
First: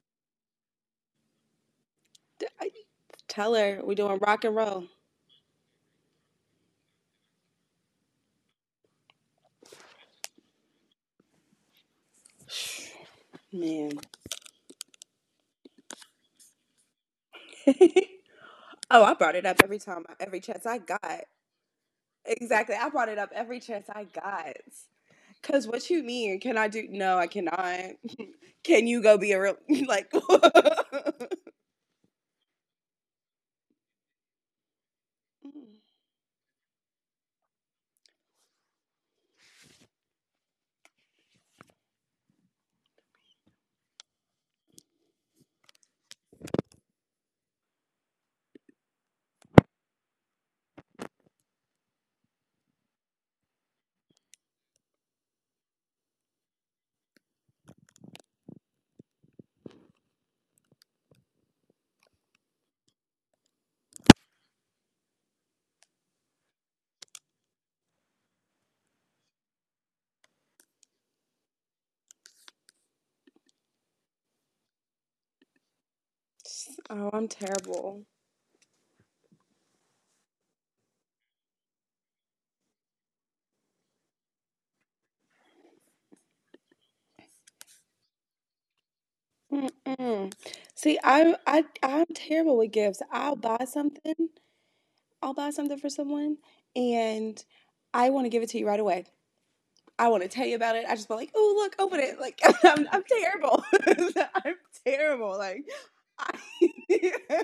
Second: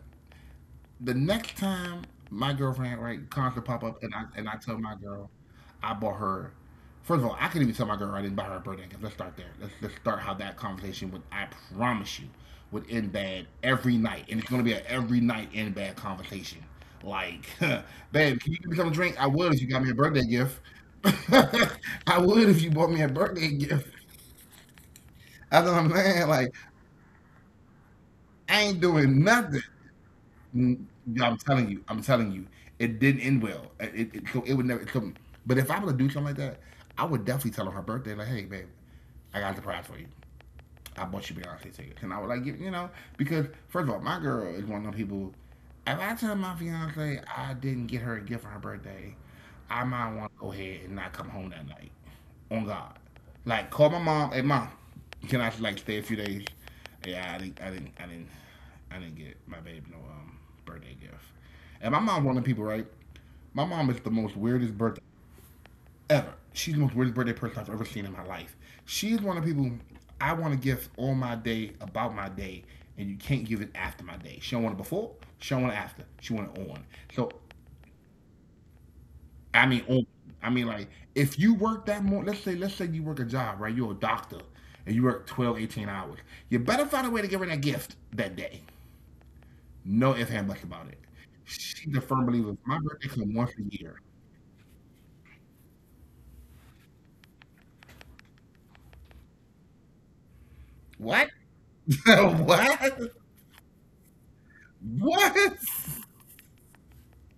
the next time my girlfriend right Tell concert her pop we're up doing rock and and I tell roll. my girl, I bought her. First of all, I couldn't even tell my girl I didn't buy her a birthday gift. Let's start there. Let's start how that conversation would. I promise you, would end bad every Man. night, and it's gonna be an every night end bad conversation. Like, Oh, babe, can you give me some I drink? I brought it would up if you every got me a time, birthday every gift. chance I got. I would if you Exactly. I bought me a brought it up birthday every gift. chance I got. That's Cause what what I'm you saying. mean? Like, Can I do? No, I cannot. I ain't Can you go doing be a real nothing. like? Mm, yeah, I'm telling you. I'm telling you. It didn't end well. So it would never. So, Oh, but if I were to do something like that, I would definitely tell her her birthday, like, hey, babe, I got a surprise for you. I bought you Beyonce tickets, and I would like you know because first of all, my girl is one of them people. If I tell my fiance I didn't get her a gift for her birthday, I might want to go ahead and not come home that night. On God, like call my mom. Hey mom, can I like stay a few days? Yeah, I didn't get my babe no birthday gift. And my mom one of the people, right? My mom is the most weirdest birthday ever. She's the most worthy birthday person I've ever seen in my life. She's one of the people I want to gift on my day, about my day, and you can't give it after my day. She don't want it before, she don't want it after. She want it on. I'm So terrible. I mean on. I mean like if you work that more let's say you work a job, right? You're a doctor and you work 12, 18 hours. You better find a way to give her that gift that day. No ifs Mm-mm. and buts about See, it. I I She's a I'm firm terrible believer. with My gifts. birthday I'll comes once buy a year. something. I'll buy something for someone, and I want to give it to you right away. I want to tell you about it. I just be like, What? oh look, open it. Like I'm what? terrible. I'm terrible. What? Like I.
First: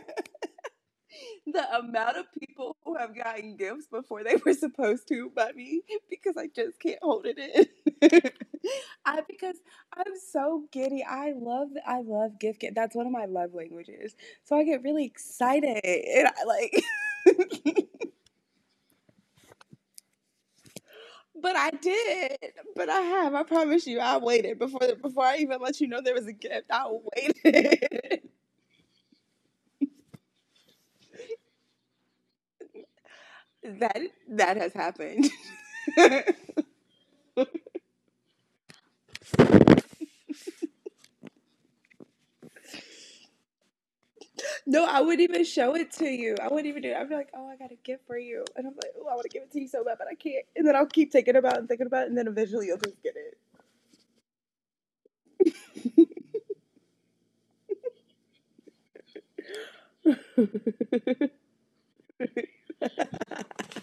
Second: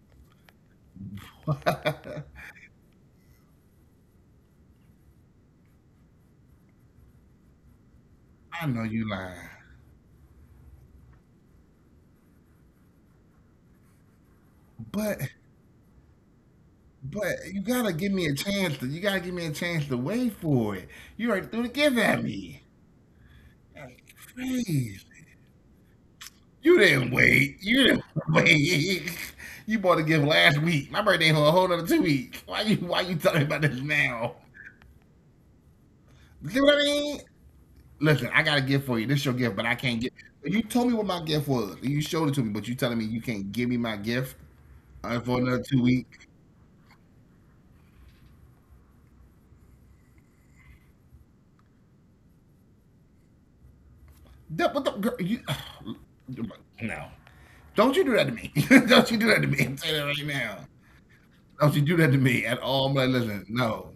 The amount What? of people who have gotten gifts before they were supposed to by me because I just can't hold it in. I know you I lying, because I'm so giddy. I love gift get. That's one of my love languages. So I get really but excited and I like. but you gotta give me a chance. You gotta give me a chance to wait for it. You already But threw I the gift at did. me. But I have. I promise you. Like, I waited before crazy. before I even let you know there was a gift. You I didn't wait. You didn't waited. wait. You bought a gift last week. My birthday for a whole other 2 weeks. Why you telling me about this That now? that has happened. You see what I mean? Listen, I got a gift for you. This your gift, but I can't get. You told me what my gift was. You showed it to me, but you telling me you can't give me my gift No, I wouldn't for even another two show it to weeks. you. I wouldn't even do it. I'd be like, oh, I got a gift for you. And I'm like, oh, I want to give it to you so bad, but I can't. And then I'll keep thinking about it, and then eventually you'll just get That, what the girl? You, no. Don't you do that to me. Don't you do that to me. I'm saying that right now. it. Don't you do that to me at all. I'm like, listen, no,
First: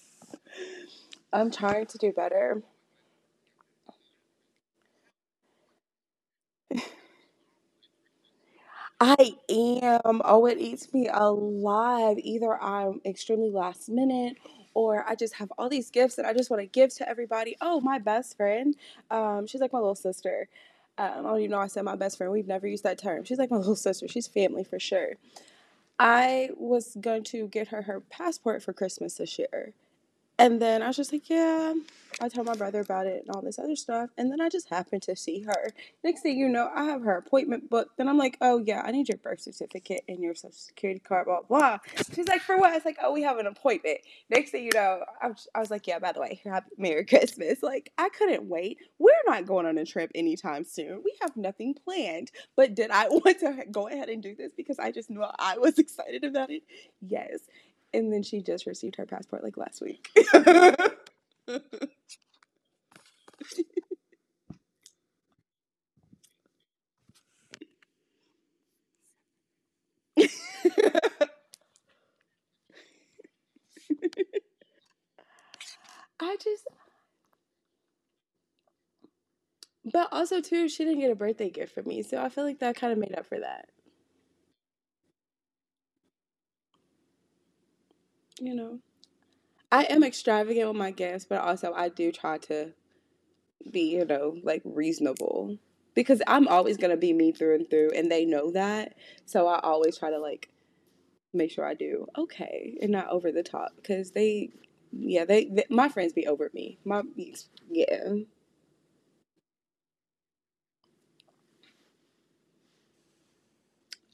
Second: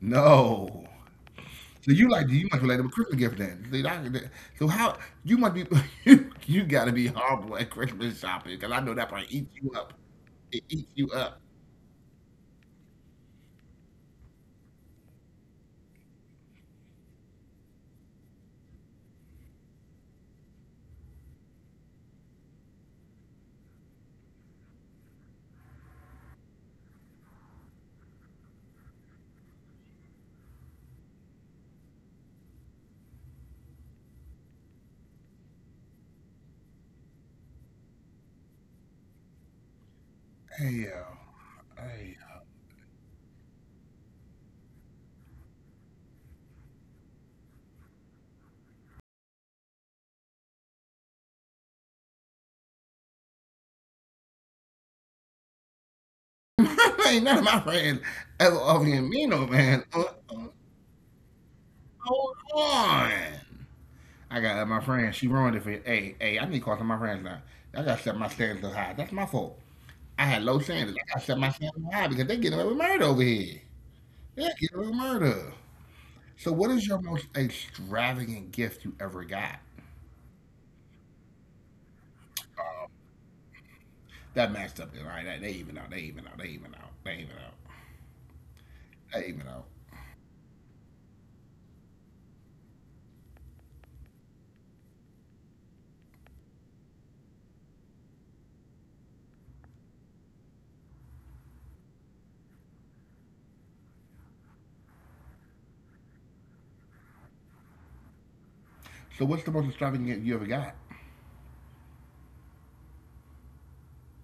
no. I'm trying So to you do like you better. must be like a Christmas gift then. So how you must be you got to be horrible at Christmas shopping because I know that probably I eats you up. am. Oh, it It eats eats you me up. alive. Either I'm extremely last minute or I just have all these gifts that I just want to give to everybody. Oh, my best friend. She's like my little sister. I don't even know I said my best friend. We've never used that term. She's like my little sister. She's family for sure. I was going to get her her passport for Christmas this year. And then I was just like, yeah. I told my brother about it and all this other stuff. And then I just happened to see her. Next thing you know, I have her appointment booked. Then I'm like, oh, yeah, I need your birth certificate and your social Hey yo, security card, blah, blah. hey She's like, for what? It's like, oh, we have an appointment. Next thing you know, I was like, yeah, by the way, happy, Merry Christmas. Like, I couldn't wait. We're not going on a trip anytime soon. We have nothing planned. But did I want to go ahead and do this because I just knew I was excited about yo. it? Ain't none of Yes. my friends And then she ever just offer me a received her meal, passport like man. last week. uh, I Hold on. I got my friend. She ruined it for you. Hey hey. I need to call some of my friends now. I gotta set my standards up high. That's my fault. I had low standards. I gotta set my standards up high because they getting away with murder over here. They getting away with murder. So what just, is your most extravagant gift you ever got? but also too, she didn't get a birthday gift for me, so I feel like that kind of made up for that. That matched up. Right? They even out. They even out. They even out. They even out. You know, They even out. I am extravagant with my gifts, but also I do try to be, you know, like reasonable because I'm always gonna be me through and through, and they know that. So I always try to like make sure I do okay and not over the top because they, yeah, they my friends be over me. My yeah. So what's the most extravagant gift you ever got?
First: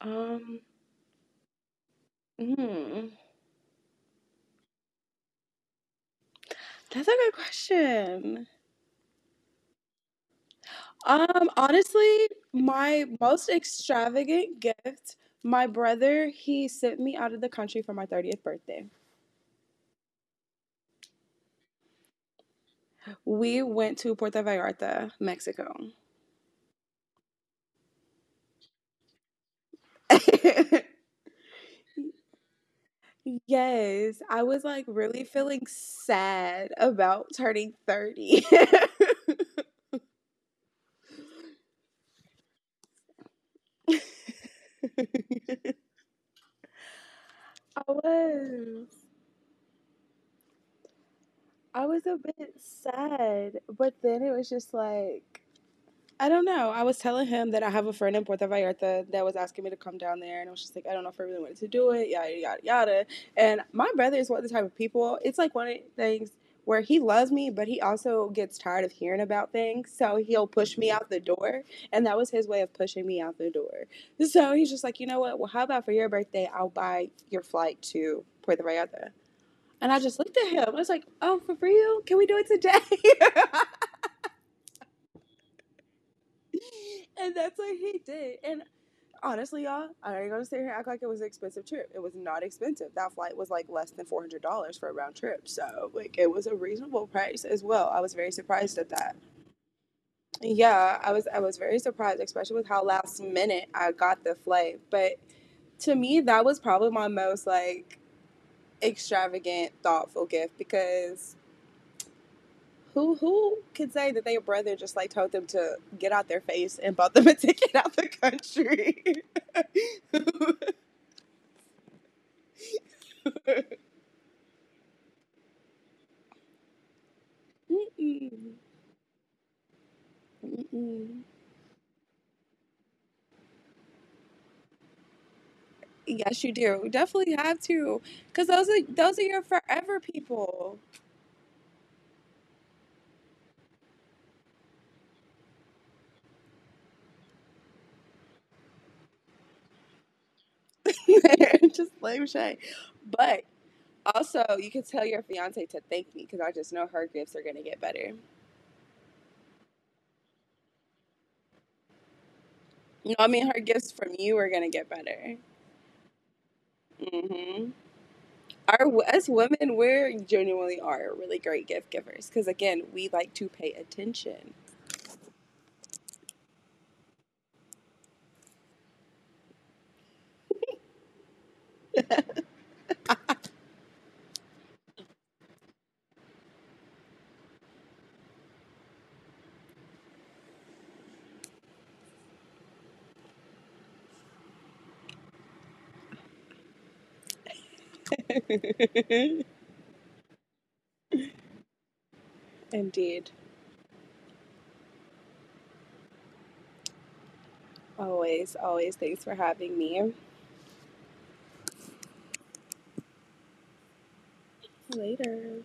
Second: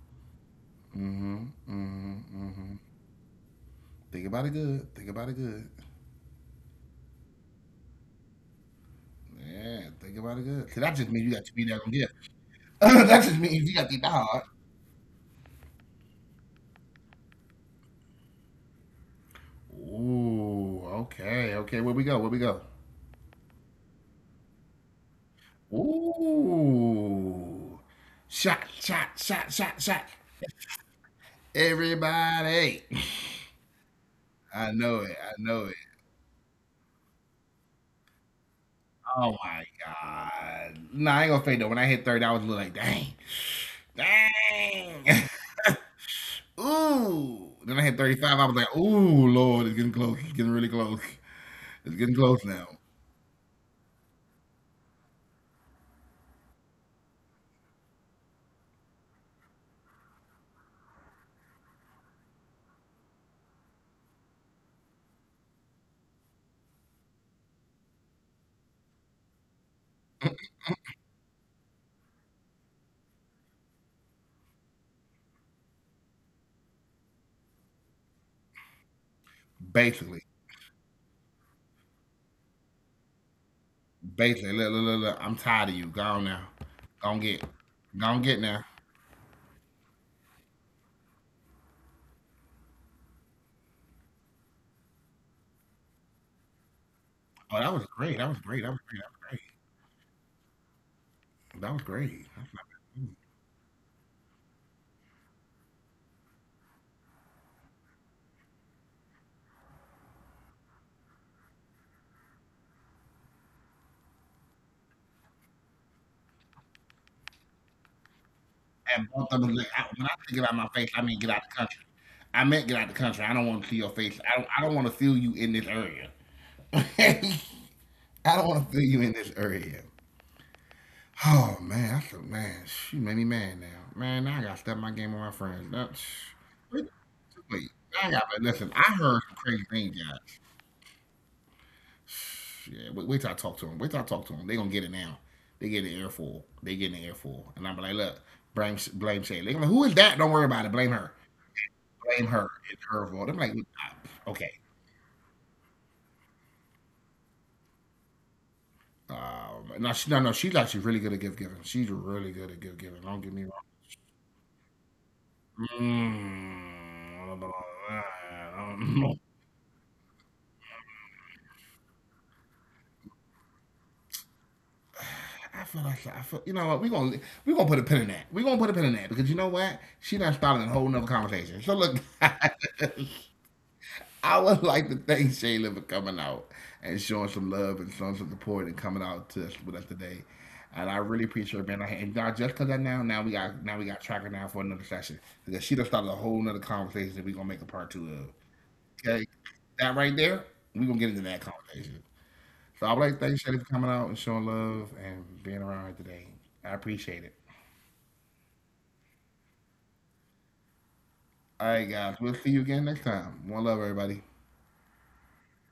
Um, Mm-hmm. Mm-hmm. Mm-hmm. mm, Think about it good. Think about it good. that's a good question. Yeah, think about it good. So that just means you got to be that on gift. Honestly, my That just most means you got to be dog. extravagant gift, my brother, he sent me out of the country for my 30th birthday. Ooh, okay, okay. Where we go? Where we go? We went to Puerto Vallarta, Mexico. Ooh. Shot, shot, shot, shot, shot. Everybody. Yes, I was I like know it. really I feeling know it. sad about turning 30. I Oh my God. Nah, I ain't gonna fake though. When I hit third, I was a little like, dang. Dang. Ooh. Then I hit 35. I was like, was. ooh, Lord, it's getting close. It's getting really close. I It's was getting a close bit now. sad, but then it was just like I don't know. I was telling him that I have a friend in Puerto Vallarta that was asking me to come down there, and I was just like, I don't know if I really wanted to do it, yada yada yada. And my brother is one of the type of people. It's like one of the things where he loves me, but he also gets tired of hearing about things, so he'll push me out the door, and that was his way of pushing me out the door. So he's just like, you know what? Well, how about for your birthday, I'll buy your flight to Puerto Vallarta. And I Basically. just looked at him. I was like, "Oh, for real? Can we do it today?" Basically. Look, look, look, look. I'm tired of you. Go on now. Go on get. And that's what Go he on get did. now. And honestly, y'all, I ain't gonna sit here and act like it was an expensive trip. It was not expensive. That flight was like less than $400 for a round trip, so like it was a reasonable price Oh, as that was well. I great. was That very was great. That was surprised at great. that. Yeah, I was That very was great. That surprised, was great. That's especially not with how bad. last minute I got the flight. But to me, that was probably my most like extravagant, thoughtful gift because. Who could say that their brother just like told them to get out their face and bought them a ticket out the country? And both of them, like, I, when I say get out my face, I mean get out the country. I meant get out the country. I don't want to see your face. I don't. I don't want to feel you in this area. I Mm-mm. don't want to feel you in this area. Mm-mm. Oh man, that's a man. She made me mad now. Man, now I gotta step my game with my friends. That's Yes, you do. wait, Definitely have wait. to, I gotta because listen. I those heard are some your crazy things, forever guys. people. Yeah, wait, wait till I talk to them. Wait till I talk to them. They gonna get it now. They get an airful. They get an airful, and I'm like, look, blame Shay. They gonna who is that? Don't worry about it. Blame her. Just Blame lame her. Shay. It's her fault. I'm But like, ah, okay. also, you can tell your fiance to thank me because I just know her gifts are gonna get better. No, no. She's actually really good at gift giving. She's really good at gift giving. Don't You get know, me I wrong. mean, her gifts from you are gonna get better. Mm. Hmm Our as women, we genuinely are really great gift givers because again, we like to pay attention. I feel like I feel. You know what? We gonna put a pin in that. We gonna put a pin in that because you know what? She not starting a whole nother conversation. So look. I would like to thank Shayla for coming out and showing some love and showing some support and coming out to us with us today. And I really appreciate her being here. And now, just because I now, now we got tracker now for another session because she done started a whole nother conversation that we're gonna make a part two of. Okay, that right there, we're gonna get into that conversation. So I would like to thank Indeed, Shayla for coming out and showing love and being around here today. I appreciate it. always, always. Thanks for having me. All right, guys, we'll see you again next time. One love, everybody. Later.